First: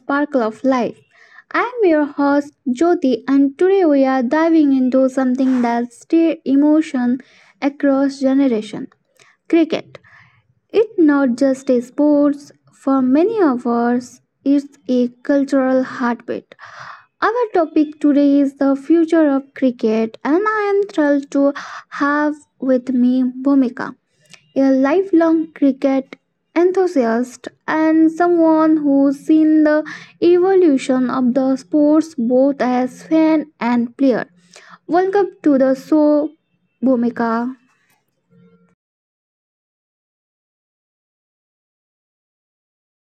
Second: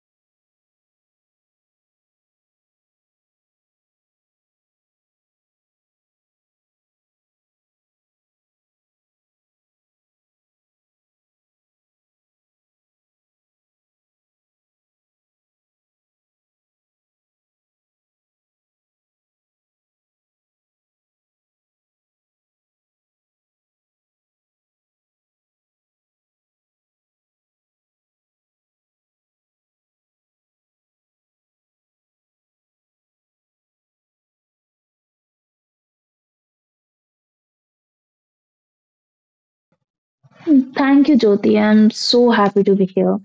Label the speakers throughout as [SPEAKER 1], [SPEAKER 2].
[SPEAKER 1] Sparkle of Life. I'm your host Jyoti and today we are diving into something that stirs emotion across generation. Cricket. It's not just a sport for many of us, it's a cultural heartbeat. Our topic today is the future of cricket and I am thrilled to have with me Bhumika, a lifelong cricket enthusiast and someone who's seen the evolution of the sports both as fan and player. Welcome to the show, Bhumika.
[SPEAKER 2] Thank you, Jyoti. I'm so happy to be here.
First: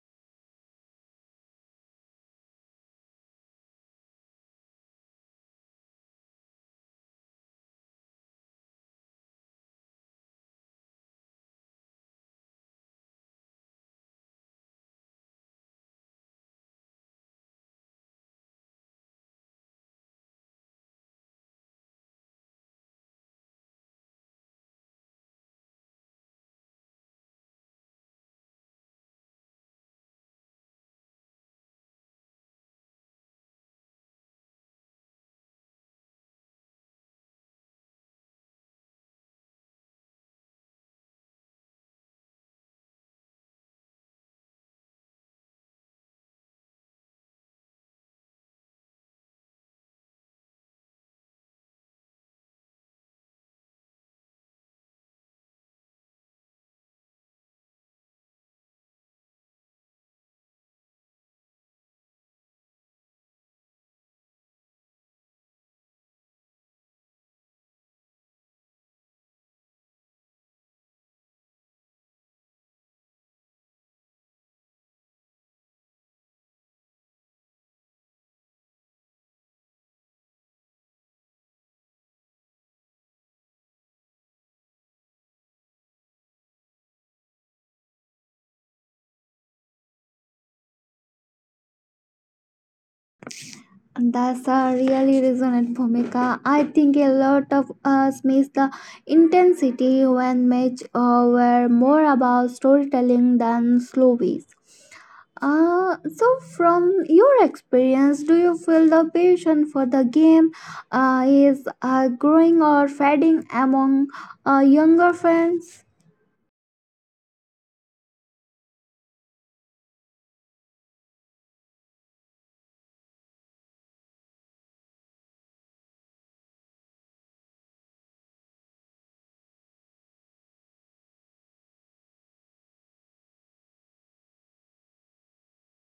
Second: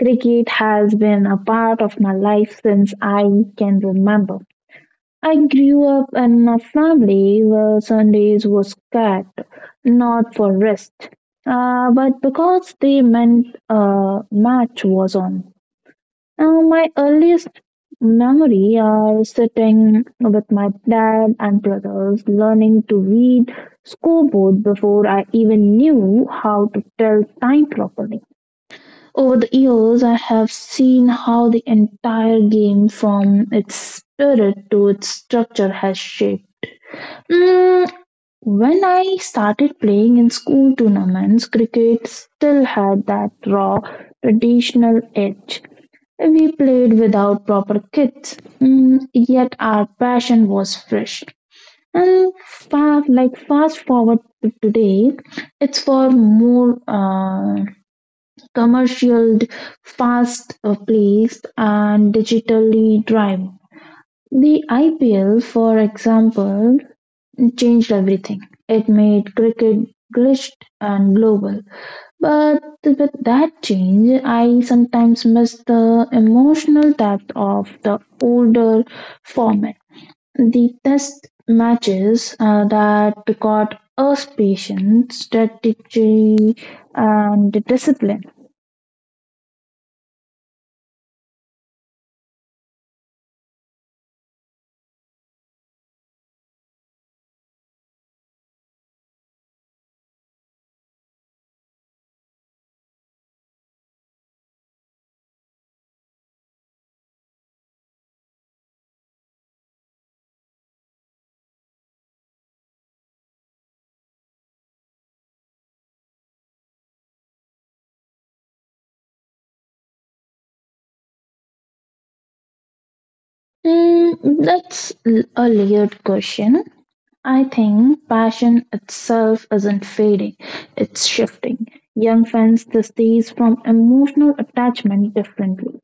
[SPEAKER 2] Cricket has been a part of my life since I can remember. I grew up in a family where Sundays were scared, not for rest, but because they meant a match was on. My earliest memory are sitting with my dad and brothers, learning to read scoreboard before I even knew how to tell time properly. Over the years, I have seen how the entire game, from its spirit to its structure, has shaped. Mm, when I started playing in school tournaments, cricket still had that raw, traditional edge we played without proper kits, yet our passion was fresh. And far, like fast forward to today, it's for more commercial, fast plays and digitally driven. The IPL, for example, changed everything. It made cricket glitched and global. But with that change, I sometimes miss the emotional depth of the older format. The test matches that got us patience, strategy, and discipline.
[SPEAKER 1] That's a really resonant Bhumika. I think a lot of us miss the intensity when match were more about storytelling than slow beats. So from your experience, do you feel the passion for the game is growing or fading among younger fans?
[SPEAKER 2] That's a layered question. I think passion itself isn't fading, it's shifting. Young fans this days from emotional attachment differently.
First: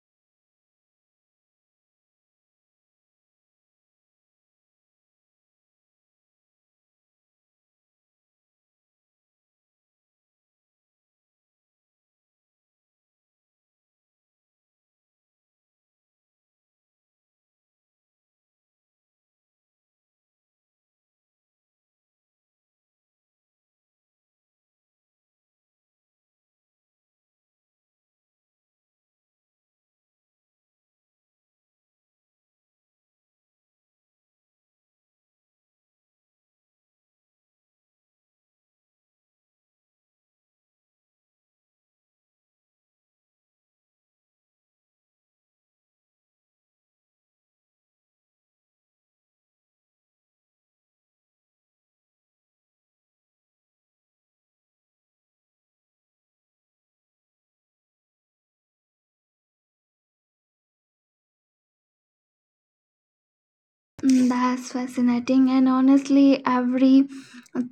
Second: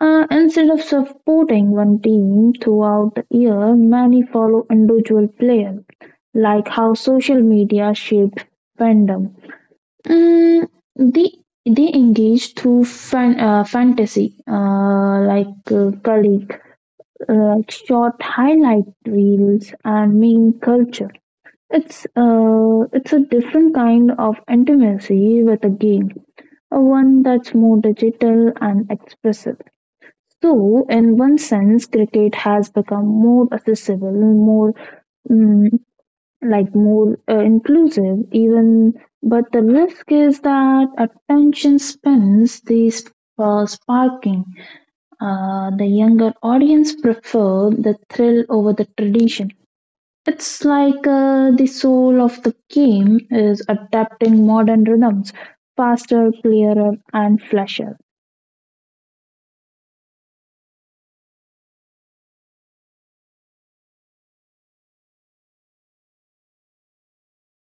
[SPEAKER 2] Instead of supporting one team throughout the year, many follow individual players, like how social media shaped fandom. Mm, they, they engage through fantasy, like colleague, like short highlight reels, and meme culture. It's a different kind of intimacy with a game, a one that's more digital and expressive. So, in one sense, cricket has become more accessible, more mm, like more inclusive. Even, but the risk is that attention spans these sparking. The younger audience prefer the thrill over the tradition. It's like the soul of the game is adapting modern rhythms faster, clearer, and flasher.
[SPEAKER 1] That's fascinating, and honestly, every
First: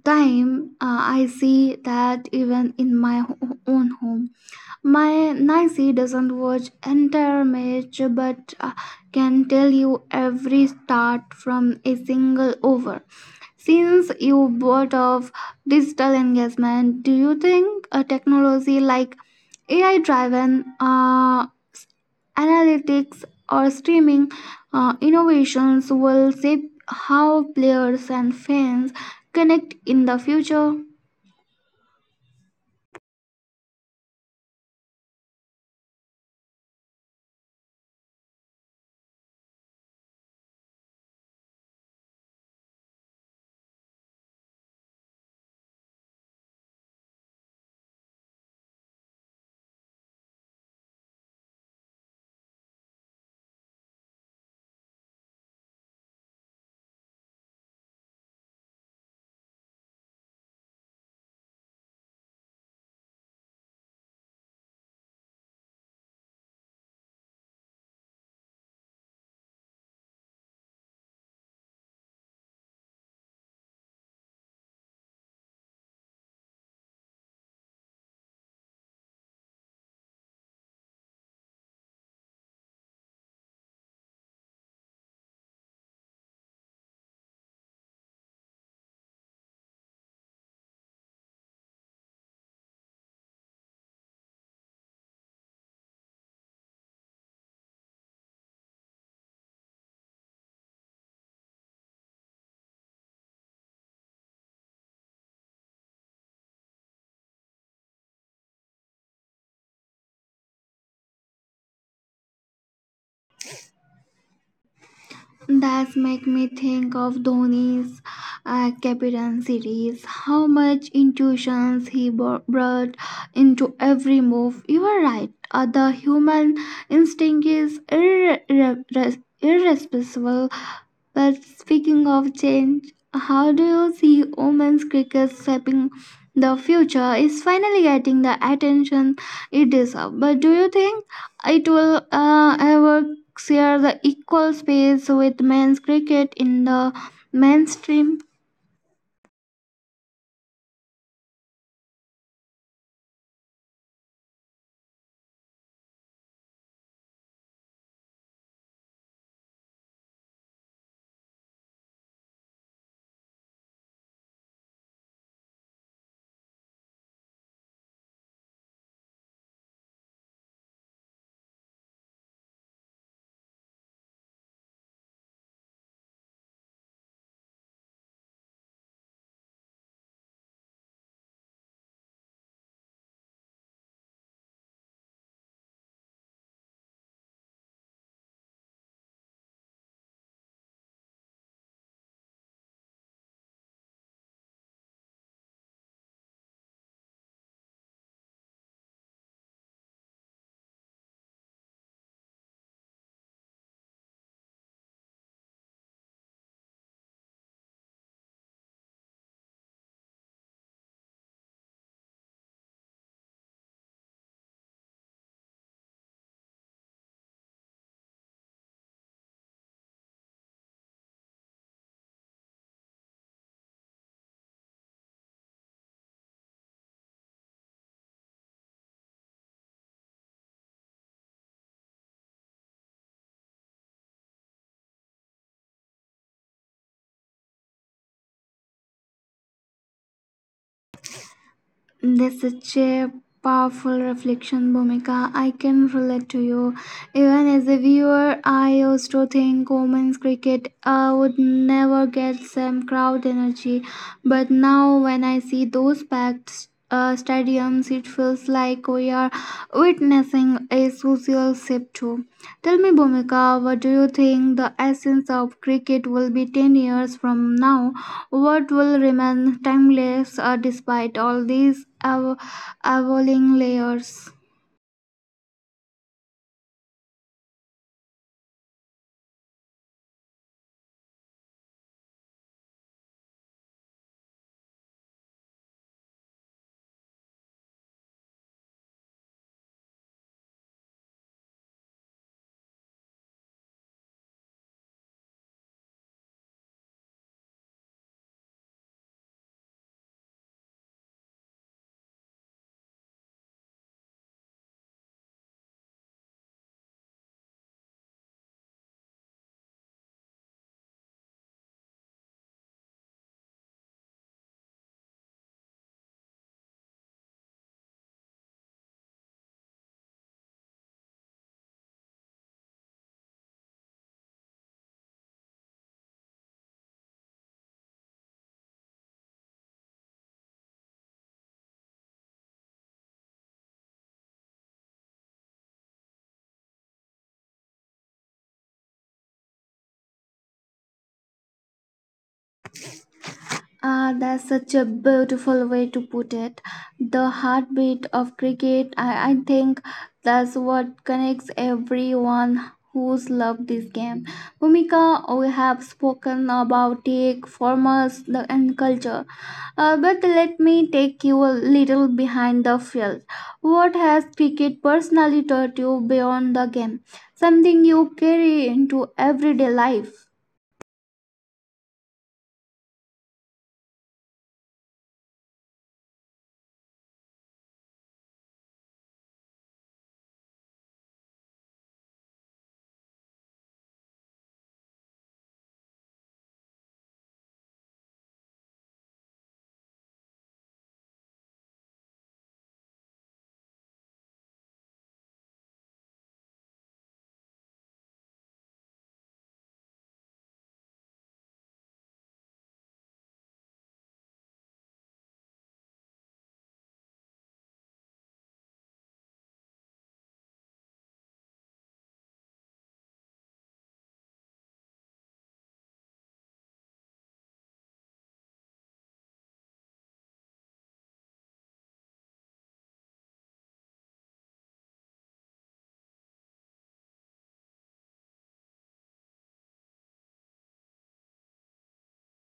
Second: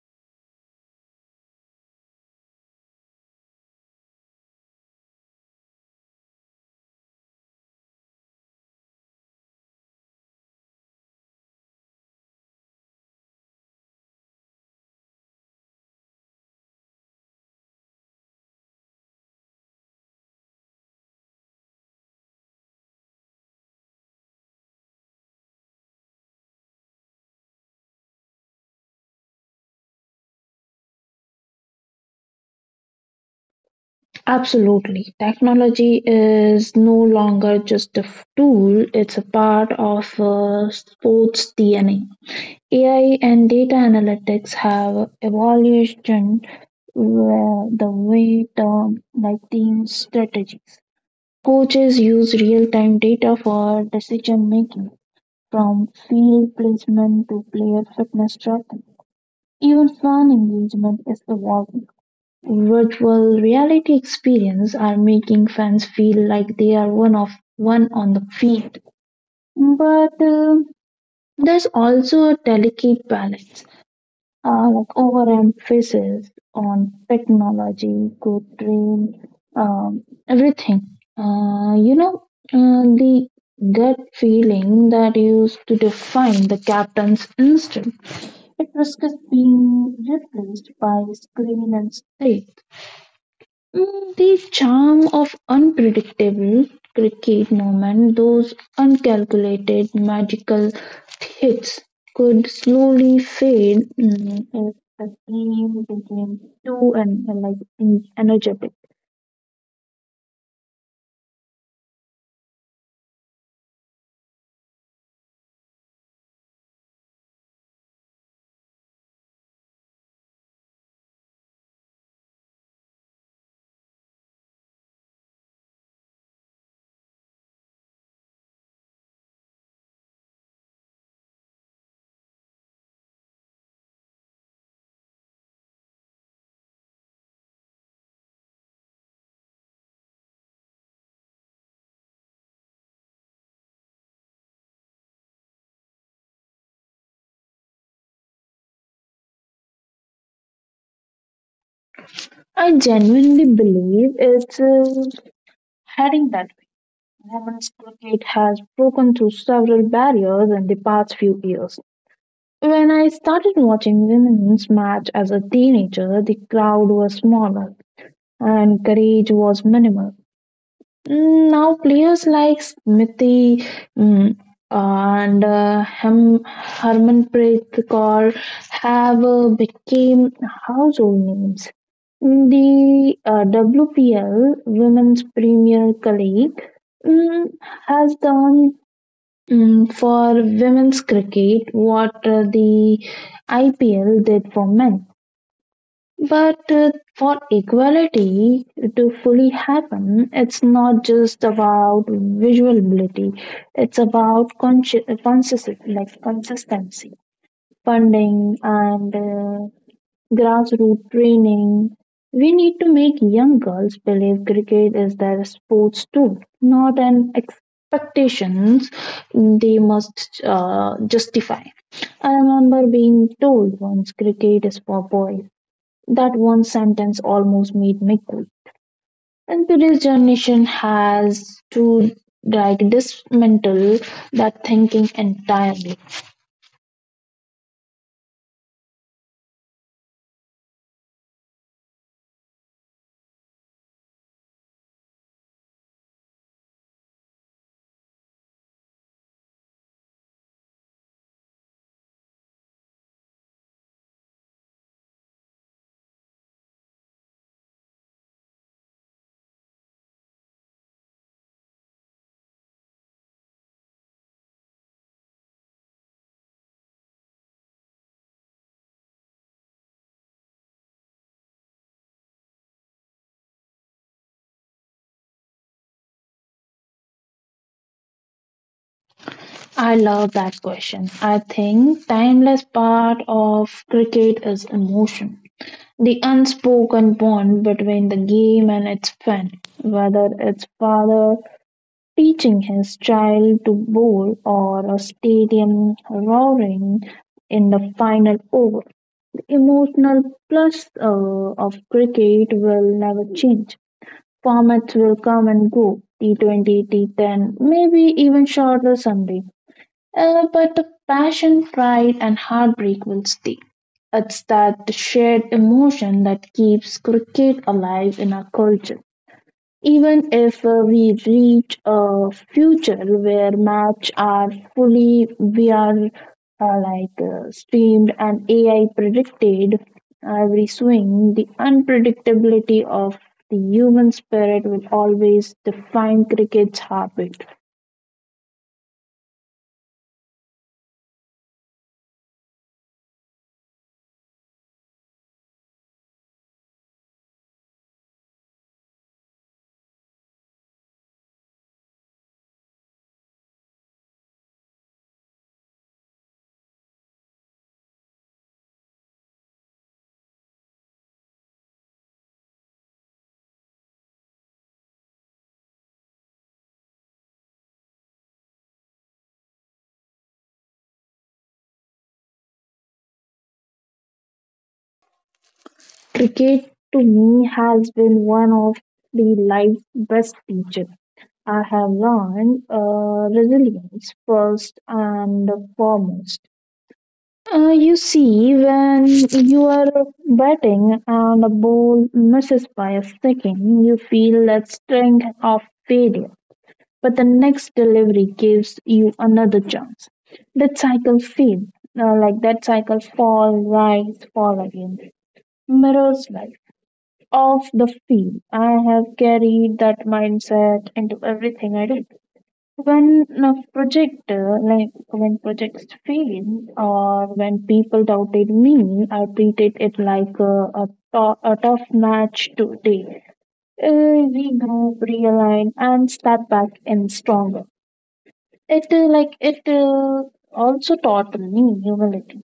[SPEAKER 1] time I see that even in my own home. My Nancy doesn't watch entire match, but can tell you every start from a single over. Since you brought of digital engagement, do you think a technology like AI-driven analytics or streaming innovations will shape how players and fans connect in the future?
[SPEAKER 2] Absolutely. Technology is no longer just a tool, it's a part of sports DNA. AI and data analytics have evolutioned the way term like team strategies. Coaches use real time data for decision making, from field placement to player fitness tracking. Even fan engagement is evolving. Virtual reality experiences are making fans feel like they are one on the field. But there's also a delicate balance. Like overemphasis on technology could drain everything. Uh, you know, the gut feeling that used to define the captain's instinct. It risks being replaced by screen and stage. The charm of unpredictable cricket moment; those uncalculated magical hits, could slowly fade if the team became too energetic.
[SPEAKER 1] That make me think of Dhoni's Captain series. How much intuitions he brought into every move. You are right. The human instinct is irresponsible. But speaking of change, how do you see women's cricket shaping the future? Is finally getting the attention it deserves. But do you think? It will ever share the equal space with men's cricket in the mainstream.
[SPEAKER 2] I genuinely believe it's heading that way. Women's cricket has broken through several barriers in the past few years. When I started watching women's match as a teenager, the crowd was smaller and courage was minimal. Now players like Smithy mm, and Harmanpreet Kaur have became household names. The WPL Women's Premier League mm, has done for women's cricket what the IPL did for men. But for equality to fully happen, it's not just about visual ability, it's about consistency, like consistency, funding, and grassroots training. We need to make young girls believe cricket is their sports too, not an expectations they must justify. I remember being told once cricket is for boys, that one sentence almost made me cool. And today's generation has to like dismantle that thinking entirely.
[SPEAKER 1] That's such a powerful reflection, Bhumika. I can relate to you. Even as a viewer, I used to think women's cricket would never get some crowd energy. But now, when I see those packed stadiums, it feels like we are witnessing a social shift too. Tell me, Bhumika, what do you think the essence of cricket will be 10 years from now? What will remain timeless despite all these evolving layers.
[SPEAKER 2] I love that question. I think timeless part of cricket is emotion. The unspoken bond between the game and its fan, whether it's father teaching his child to bowl or a stadium roaring in the final over. Emotional plus of cricket will never change. Formats will come and go T20, T10, maybe even shorter someday. But the passion, pride, and heartbreak will stay. It's that shared emotion that keeps cricket alive in our culture. Even if we reach a future where maps are fully VR streamed and AI predicted every swing, the unpredictability of the human spirit will always define cricket's heartbeat.
[SPEAKER 1] Ah, that's such a beautiful way to put it. The heartbeat of cricket, I think that's what connects everyone who's loved this game. Bhumika, we have spoken about it, formats, the, and culture. But let me take you a little behind the field. What has cricket personally taught you beyond the game? Something you carry into everyday life?
[SPEAKER 2] Cricket to me has been one of the life's best teachers. I have learned resilience first and foremost. You see, when you are batting and a ball misses by a second, you feel that sting of failure. But the next delivery gives you another chance. That cycle feels like that cycle fall, rise, fall again. Mirrors life off the field. I have carried that mindset into everything I do. When a projects fail or when people doubted me, I treated it like a tough match today. Regroup, realign, and step back in stronger. It also taught me humility.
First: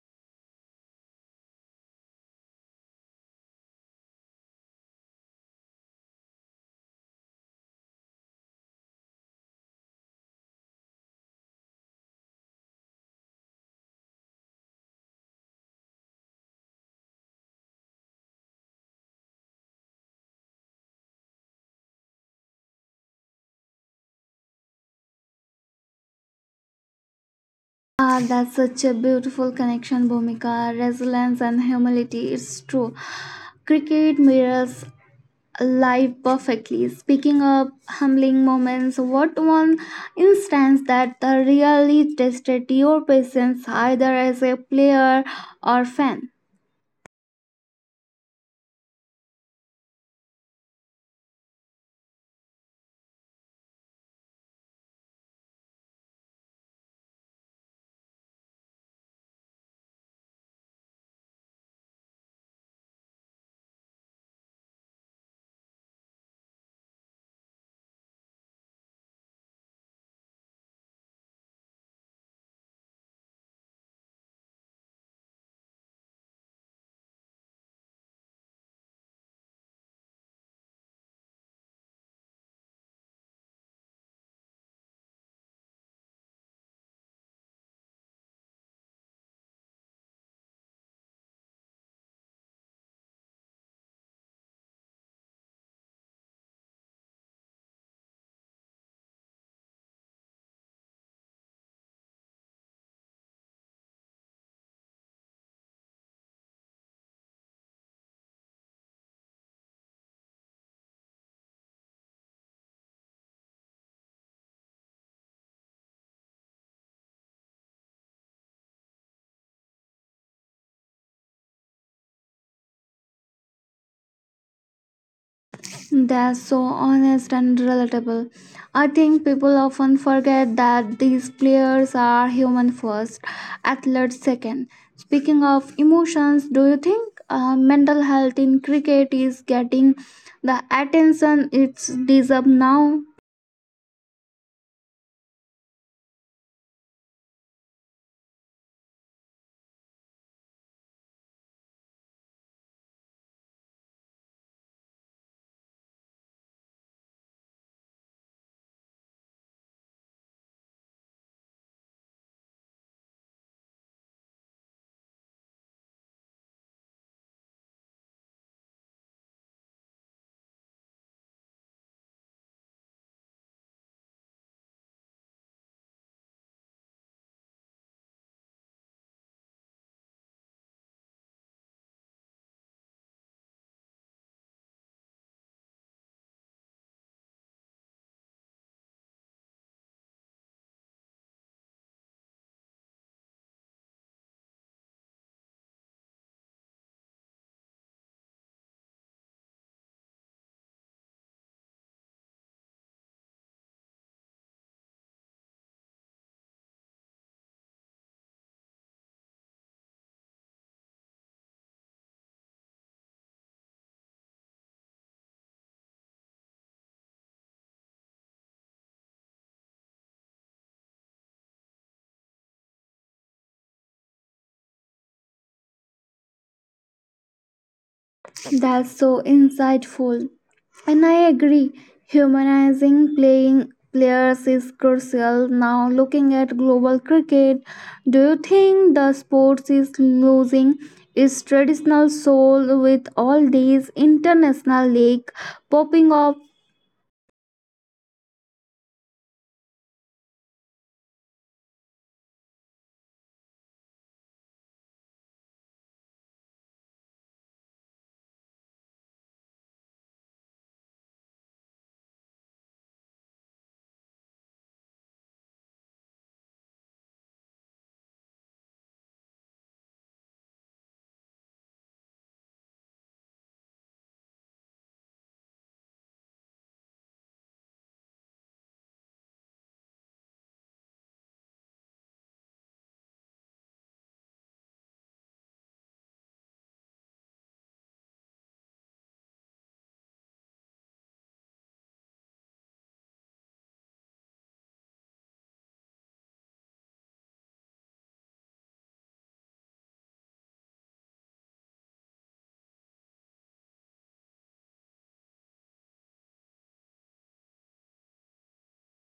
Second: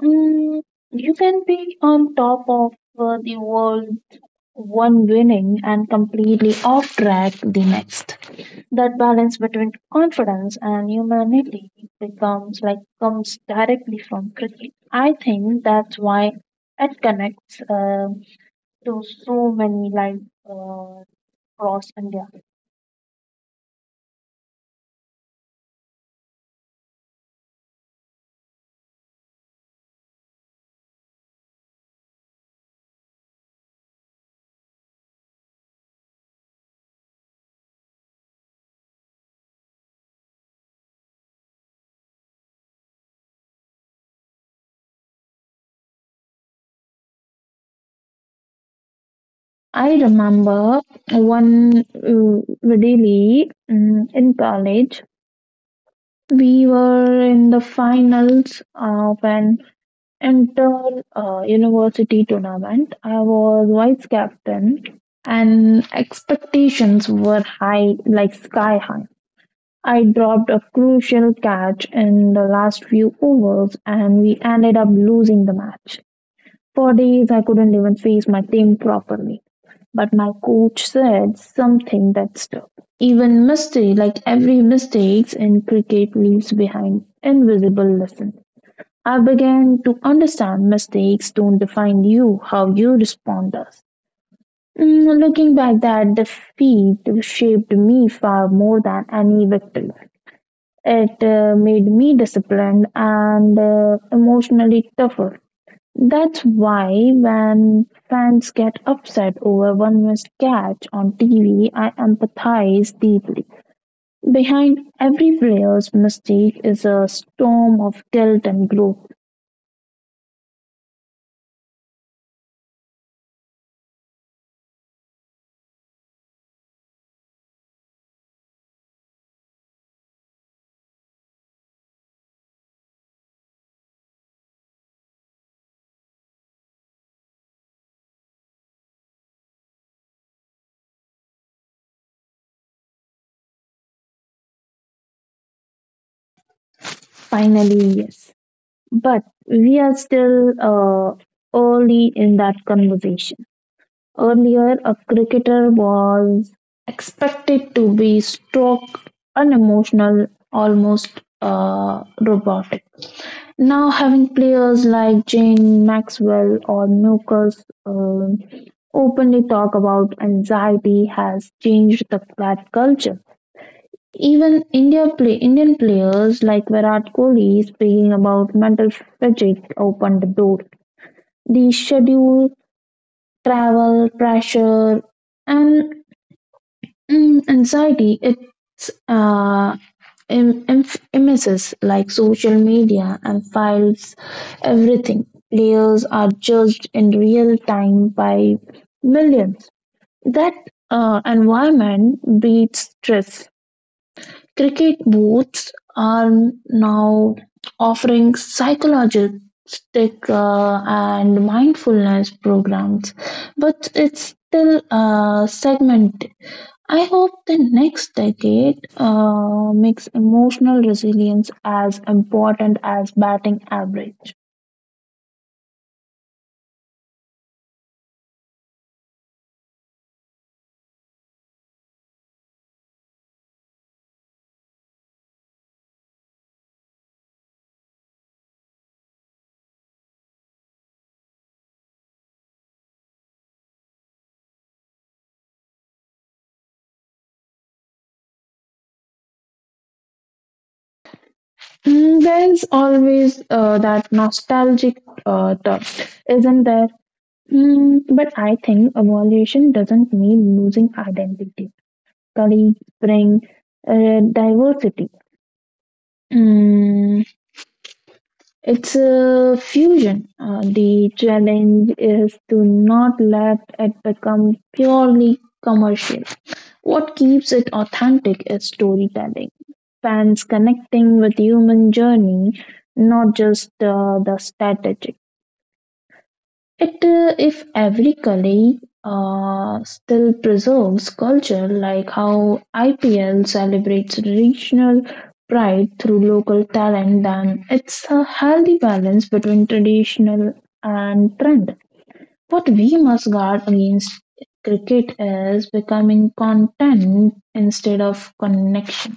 [SPEAKER 2] Mm, you can be on top of the world one winning and completely off track the next. That balance between confidence and humanity becomes like comes directly from cricket. I think that's why it connects to so many uh, across India.
[SPEAKER 1] Ah, that's such a beautiful connection, Bhumika. Resilience and humility. It's true. Cricket mirrors life perfectly. Speaking of humbling moments, what one instance that really tested your patience either as a player or fan?
[SPEAKER 2] I remember one in college. We were in the finals of an inter university tournament, I was vice captain and expectations were high, like sky high. I dropped a crucial catch in the last few overs and we ended up losing the match. For days, I couldn't even face my team properly. But my coach said something that stuck. Even mistake, like every mistakes in cricket, leaves behind invisible lessons. I began to understand mistakes don't define you, how you respond does. Looking back, that defeat shaped me far more than any victory. It made me disciplined and emotionally tougher. That's why when fans get upset over one missed catch on TV, I empathize deeply. Behind every player's mistake is a storm of guilt and growth.
[SPEAKER 1] That's so honest and relatable. I think people often forget that these players are human first, athletes second. Speaking of emotions, do you think mental health in cricket is getting the attention it's deserves now?
[SPEAKER 2] Finally, yes. But we are still early in that conversation. Earlier, a cricketer was expected to be stoic, unemotional, almost robotic. Now, having players like Jane Maxwell or Nukers openly talk about anxiety has changed that culture. Even Indian players like Virat Kohli speaking about mental fatigue opened the door. The schedule, travel, pressure, and anxiety, it's images like social media and files, everything. Players are judged in real time by millions. That environment breeds stress. Cricket booths are now offering psychologistic and mindfulness programs, but it's still segmented. I hope the next decade makes emotional resilience as important as batting average.
[SPEAKER 1] That's so insightful. And I agree, humanizing playing players is crucial. Now, looking at global cricket, do you think the sport is losing its traditional soul with all these international league popping up?
[SPEAKER 2] There's always that nostalgic thought, isn't there? But I think evolution doesn't mean losing identity. Colleagues bring diversity. Mm, it's a fusion. The challenge is to not let it become purely commercial. What keeps it authentic is storytelling, fans connecting with human journey, not just the strategic. It If every colleague still preserves culture, like how IPL celebrates regional pride through local talent, then it's a healthy balance between traditional and trend. What we must guard against cricket is becoming content instead of connection.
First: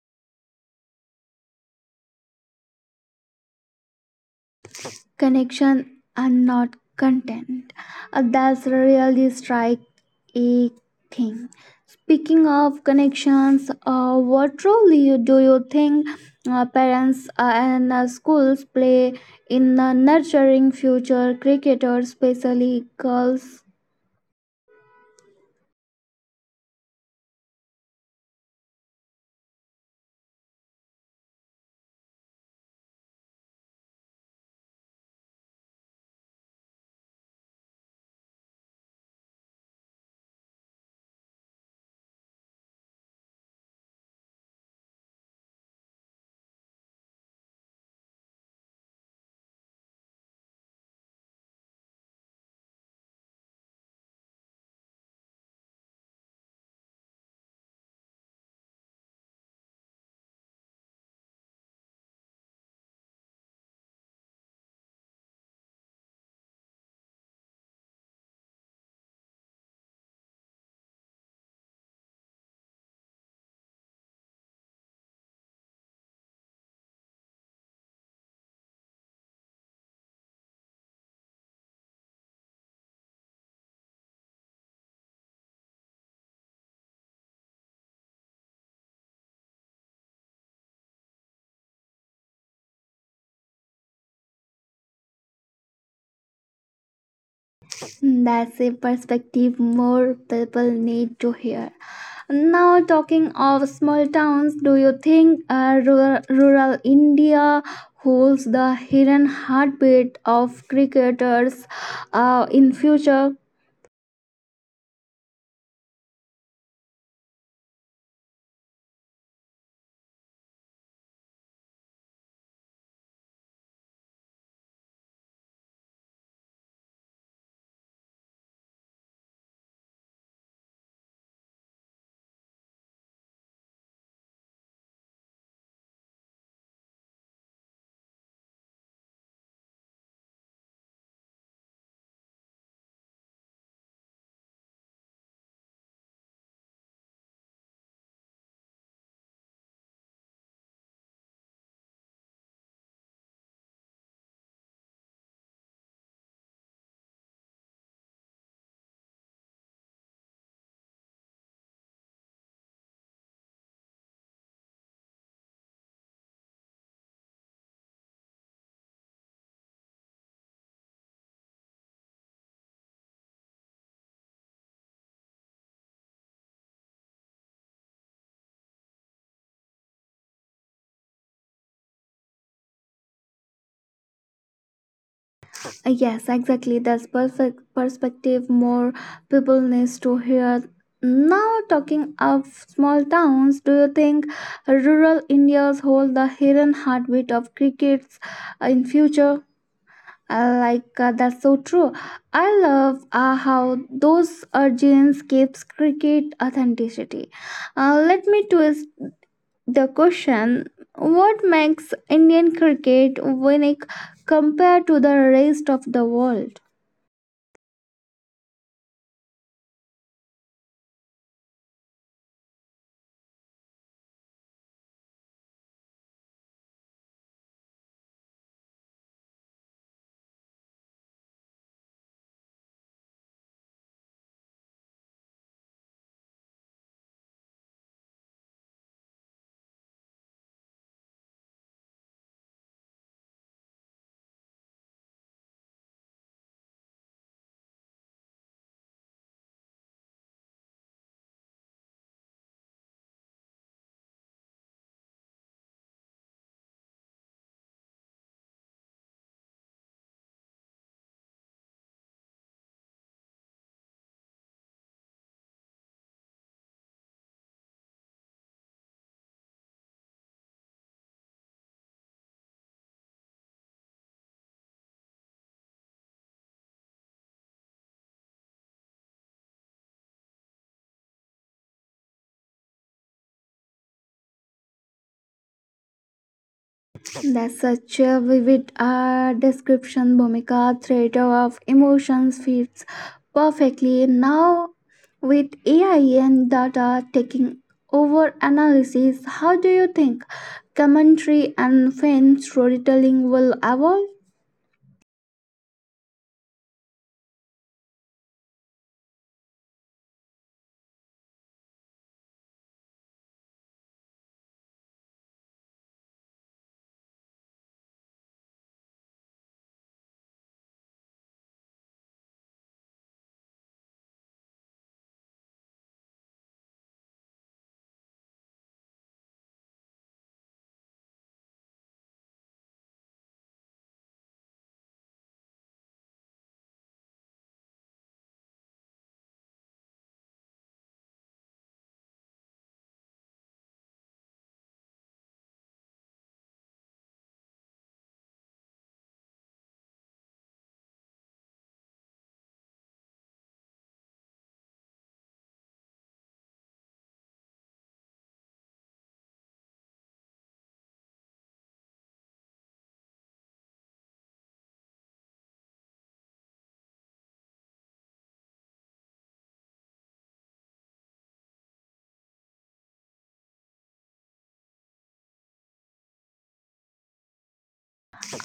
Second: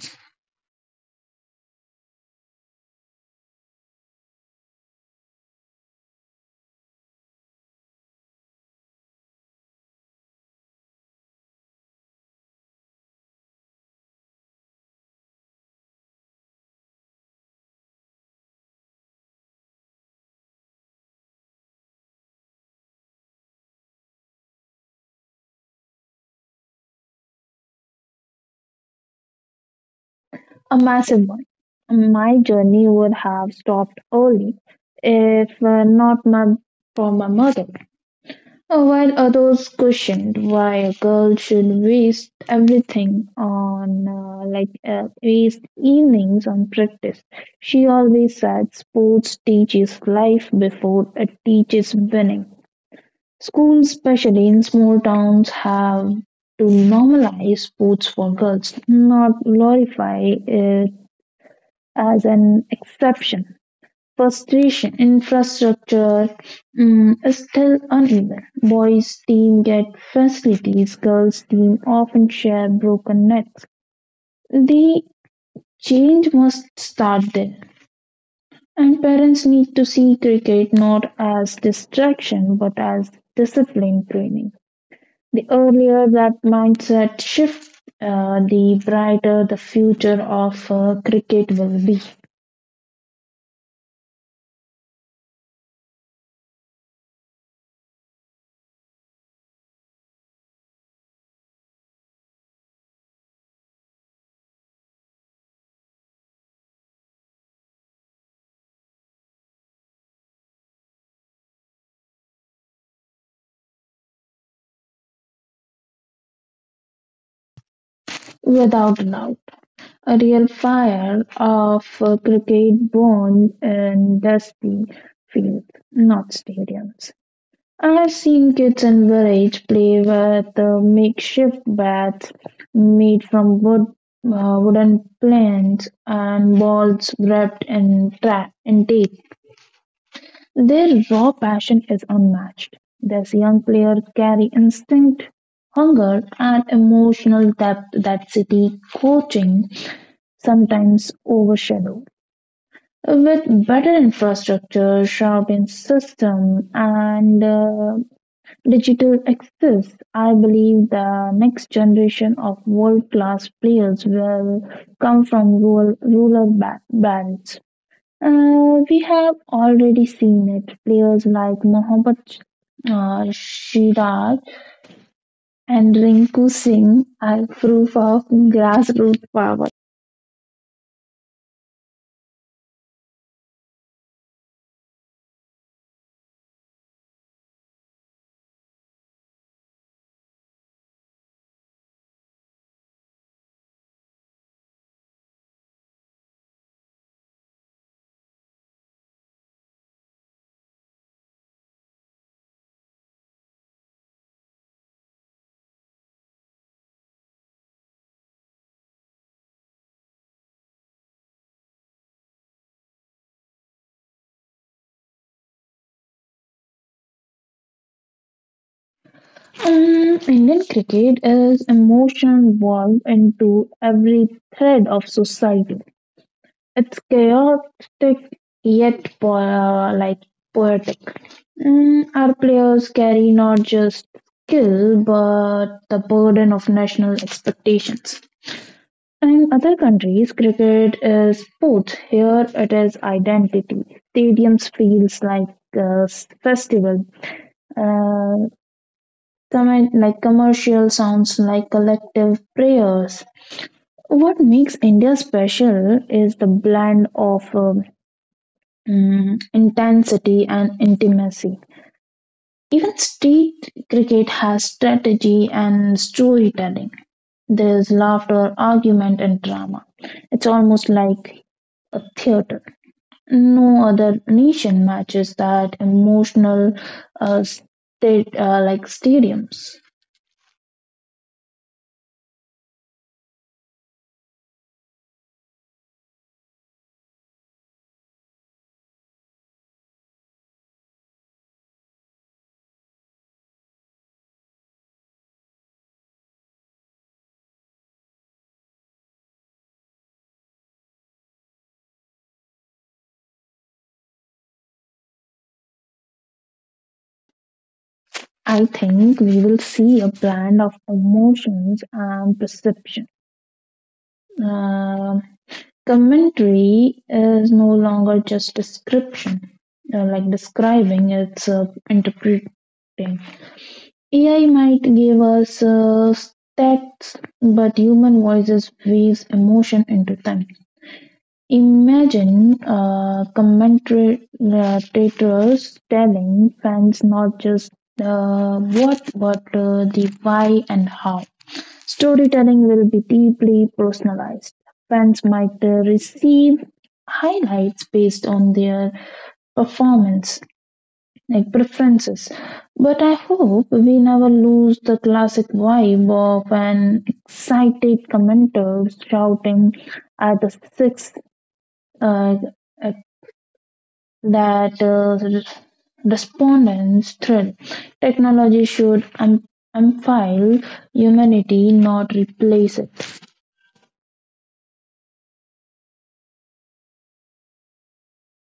[SPEAKER 1] Connection and not content. That's really strike a thing. Speaking of connections, what role do you think parents and schools play in nurturing future cricketers, especially girls?
[SPEAKER 2] A massive one. My journey would have stopped early if not my, for my mother. While others questioned why a girl should waste everything on like waste evenings on practice, she always said sports teaches life before it teaches winning. Schools, especially in small towns, have to normalize sports for girls, not glorify it as an exception. Frustration infrastructure is still uneven. Boys' team get facilities, girls' team often share broken nets. The change must start there, and parents need to see cricket not as distraction but as discipline training. The earlier that mindset shift, the brighter the future of cricket will be,
[SPEAKER 1] That's a perspective more people need to hear. Now, talking of small towns, do you think rural India holds the hidden heartbeat of cricketers in future?
[SPEAKER 2] without doubt. A real fire of cricket born in dusty fields, not stadiums. I've seen kids in village play with makeshift bats made from wood, wooden planks and balls wrapped in, in tape. Their raw passion is unmatched. These young players carry instinct, hunger, and emotional depth that city coaching sometimes overshadowed. With better infrastructure, sharpened system, and digital access, I believe the next generation of world-class players will come from rural bands. We have already seen it. Players like Mohammad Shiraz and Rinku Singh are proof of grassroots power.
[SPEAKER 1] Yes, exactly. That's perfect perspective. More people needs to hear. Now, talking of small towns, do you think rural India's hold the hidden heartbeat of crickets in future? That's so true. I love how those origins keeps cricket authenticity. Let me twist the question: What makes Indian cricket unique compared to the rest of the world?
[SPEAKER 2] Indian cricket is emotion woven into every thread of society. It's chaotic yet poetic. Our players carry not just skill but the burden of national expectations. In other countries, cricket is sports. Here, it is identity. Stadiums feels like a festival. Uh, comment like Commercial sounds like collective prayers. What makes India special is the blend of intensity and intimacy. Even street cricket has strategy and storytelling. There is laughter, argument, and drama. It's almost like a theater. No other nation matches that emotional state like stadiums.
[SPEAKER 1] That's such a vivid description. Bhumika theater of emotions fits perfectly now with AI and data taking over analysis. How do you think commentary and film storytelling will evolve?
[SPEAKER 2] I think we will see a blend of emotions and perception. Um Commentary is no longer just description, it's interpreting. AI might give us stats, but human voices weaves emotion into them. Imagine commentators telling fans not just the what but the why and how. Storytelling will be deeply personalized. Fans might receive highlights based on their performance, like preferences. But I hope we never lose the classic vibe of an excited commentator shouting at the sixth, uh, uh, that uh, res- respondents thrill. Technology should amplify humanity, not replace it.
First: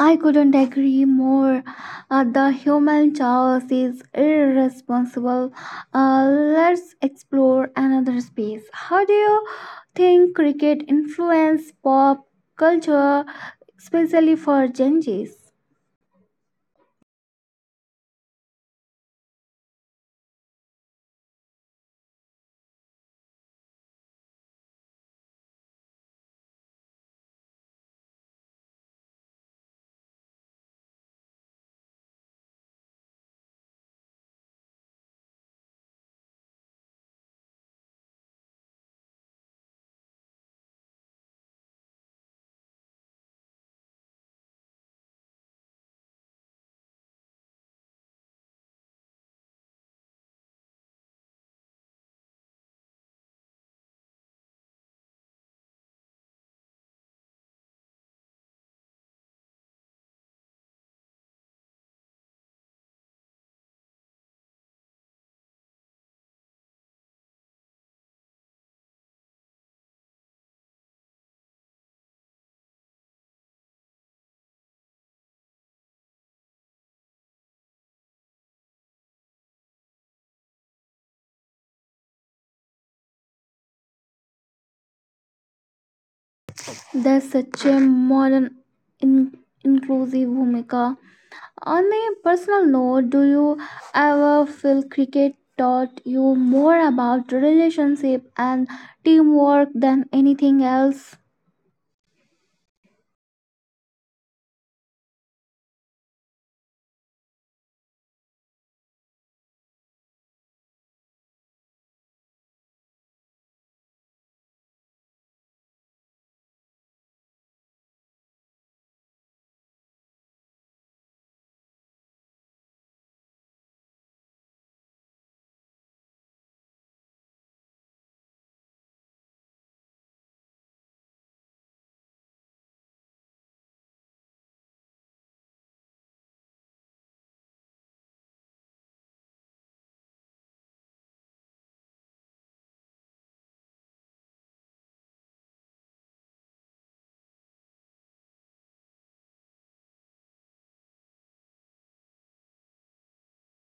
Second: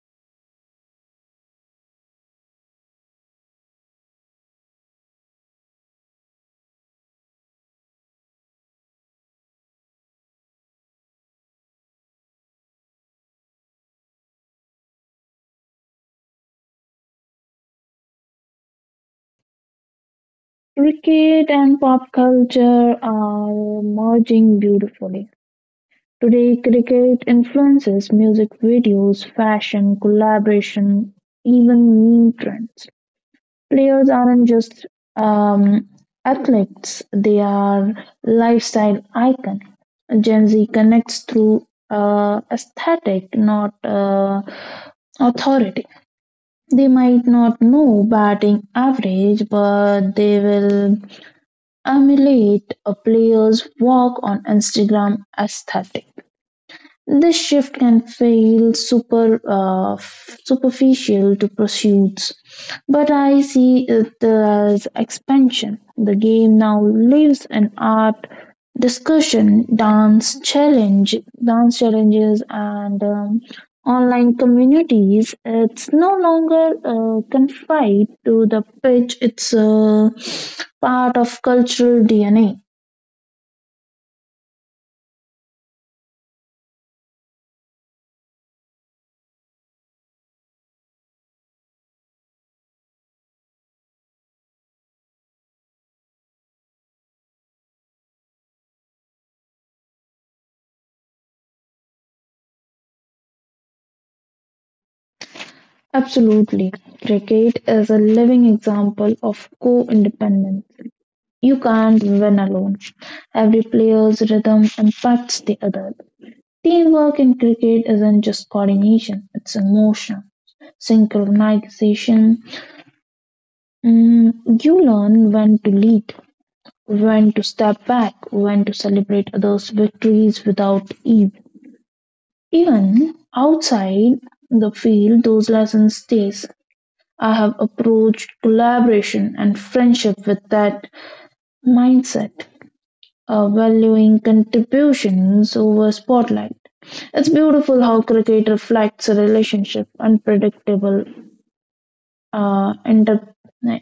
[SPEAKER 1] I couldn't agree more. The human chaos is irresponsible. Let's explore another space. How do you think cricket influenced pop culture, especially for Gen Zs?
[SPEAKER 2] Cricket and pop culture are merging beautifully. Today, cricket influences music videos, fashion, collaboration, even meme trends. Players aren't just um, athletes, they are lifestyle icon. Gen Z connects through aesthetic, not authority. They might not know batting average, but they will emulate a player's walk on Instagram aesthetic. This shift can feel super superficial to pursuits, but I see it as expansion. The game now lives in art, discussion, dance challenges, and online communities. It's no longer confined to the pitch. It's a part of cultural DNA.
[SPEAKER 1] There's such a modern, in- inclusive Bhumika. On a personal note, do you ever feel cricket taught you more about relationship and teamwork than anything else?
[SPEAKER 2] Absolutely. Cricket is a living example of co-independence. You can't win alone. Every player's rhythm impacts the other. Teamwork in cricket isn't just coordination, it's emotion, synchronization. Mm, you learn when to lead, when to step back, when to celebrate others' victories without eve. Even outside the field, those lessons stays. I have approached collaboration and friendship with that mindset, valuing contributions over spotlight. It's beautiful how cricket reflects a relationship, unpredictable, uh, inter-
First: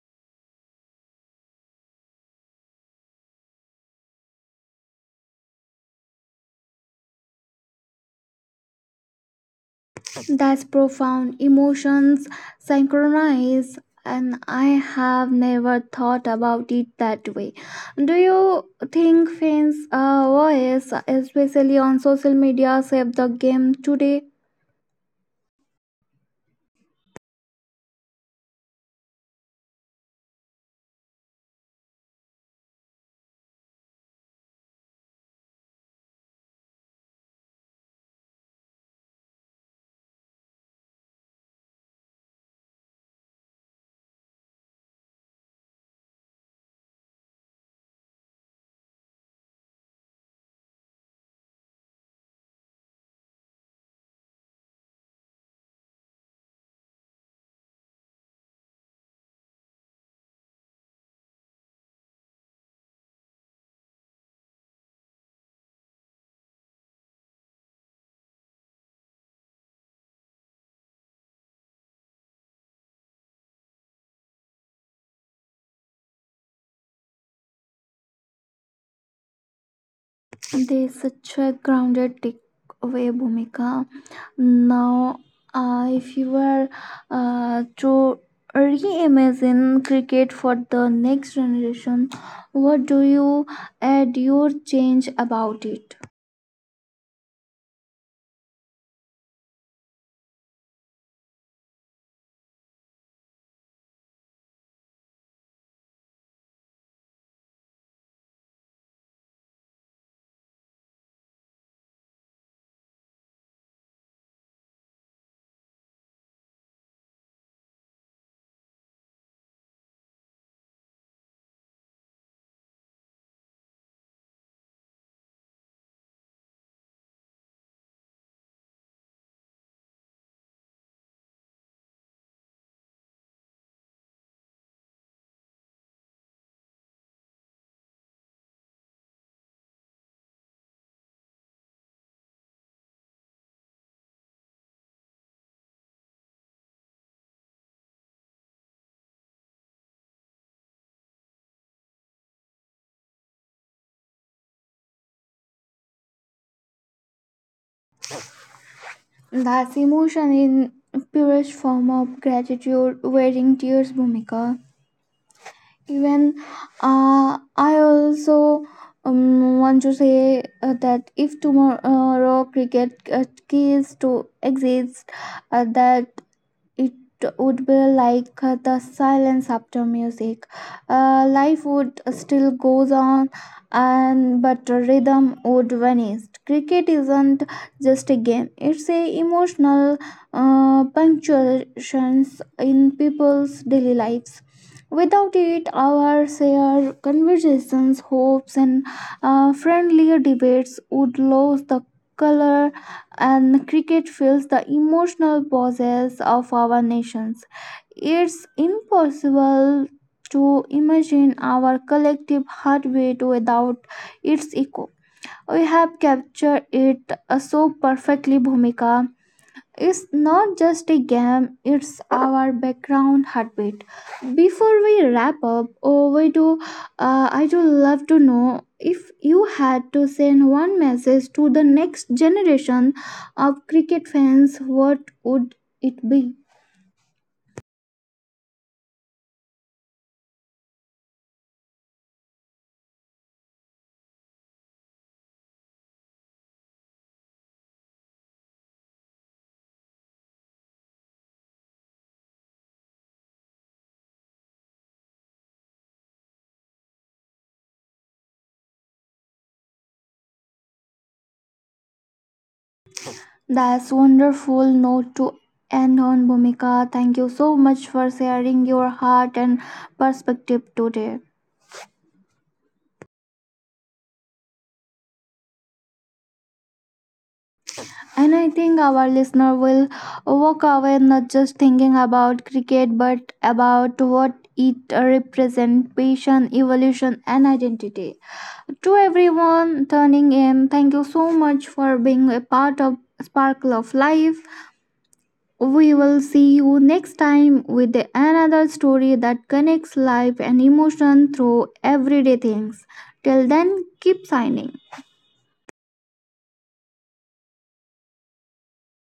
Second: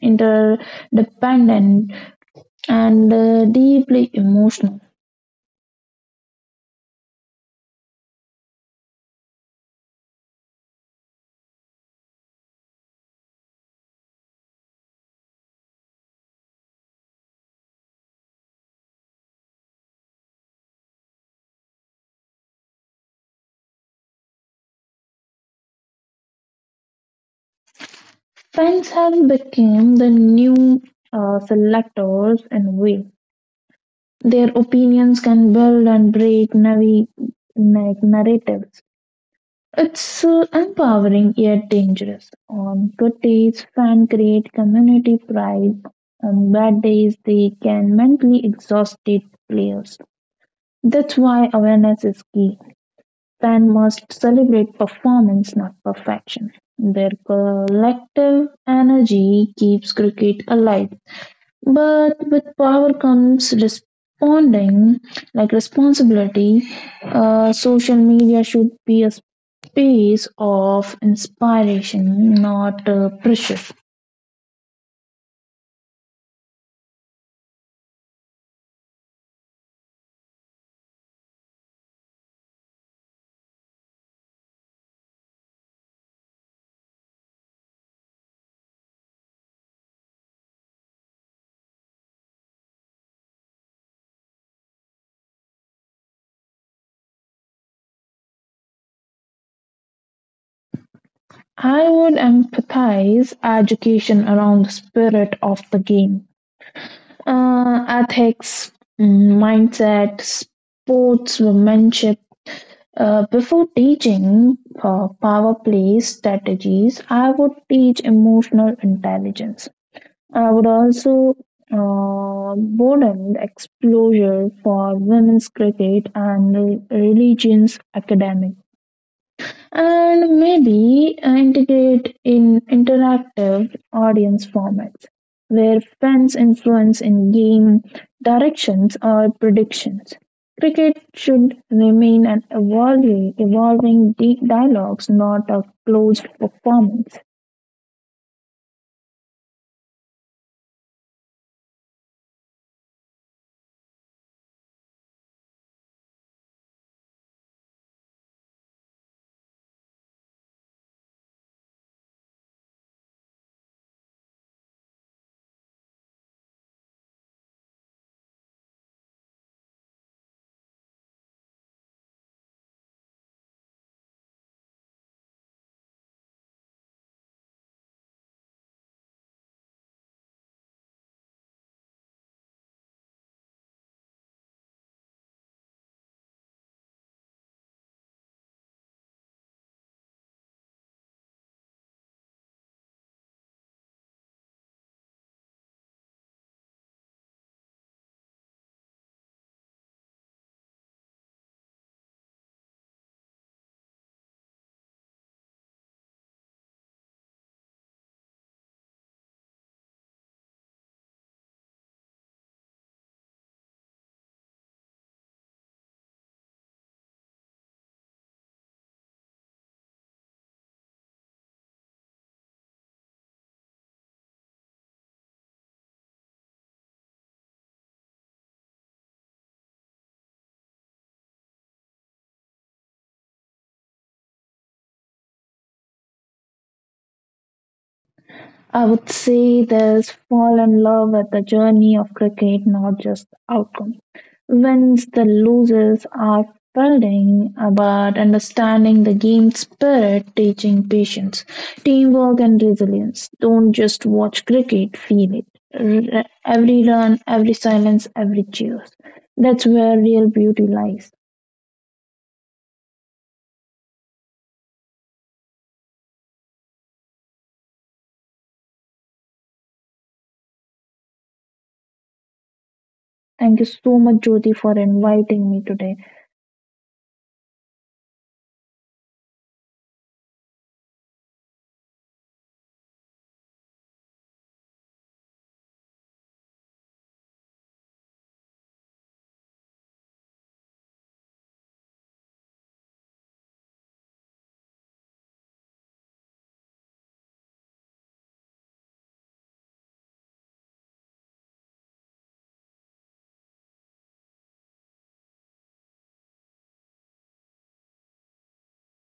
[SPEAKER 2] interdependent, and deeply emotional.
[SPEAKER 1] That's profound. Emotions synchronize, and I have never thought about it that way. Do you think fans' voice, especially on social media, save the game today?
[SPEAKER 2] Fans have become the new selectors in a way. Their opinions can build and break narratives. It's empowering yet dangerous. On good days, fans create community pride. On bad days, they can mentally exhaust their players. That's why awareness is key. Fans must celebrate performance, not perfection. Their collective energy keeps cricket alive. But with power comes responding, like responsibility. Social media should be a space of inspiration, not pressure.
[SPEAKER 1] They such a grounded takeaway, Bhumika. Now, if you were to reimagine cricket for the next generation, what do you add your change about it?
[SPEAKER 2] I would empathize education around the spirit of the game. Ethics, mindset, sportsmanship. Before teaching power play strategies, I would teach emotional intelligence. I would also broaden the exposure for women's cricket and religions academic, and maybe integrate in interactive audience formats where fans influence in game directions or predictions. Cricket should remain an evolving dialogues, not a closed performance.
[SPEAKER 1] That's emotion in purest form of gratitude, wearing tears, Bhumika. Even I also want to say that if tomorrow cricket is to exist, that it would be like the silence after music. Life would still goes on and but rhythm would vanish. Cricket isn't just a game, it's a emotional punctuations in people's daily lives. Without it our shared conversations, hopes, and friendly debates would lose the color, and cricket fills the emotional pauses of our nations. It's impossible to imagine our collective heartbeat without its echo. We have captured it so perfectly, Bhumika. It's not just a game, it's our background heartbeat. Before we wrap up, oh, we do, I do love to know if you had to send one message to the next generation of cricket fans, what would it be?
[SPEAKER 2] I would say there's fall in love with the journey of cricket, not just the outcome. Wins, the losses are building about understanding the game spirit, teaching patience, teamwork, and resilience. Don't just watch cricket, feel it. Every run, every silence, every cheers. That's where real beauty lies.
[SPEAKER 1] That's wonderful note to end on, Bhumika. Thank you so much for sharing your heart and perspective today.
[SPEAKER 2] Thank you so much, Jyoti, for inviting me today.
[SPEAKER 1] And I think our listener will walk away not just thinking about cricket but about what it represents passion, evolution, and identity. To everyone turning in, thank you so much for being a part of Sparkle of Life. We will see you next time with another story that connects life and emotion through everyday things. Till then, keep shining.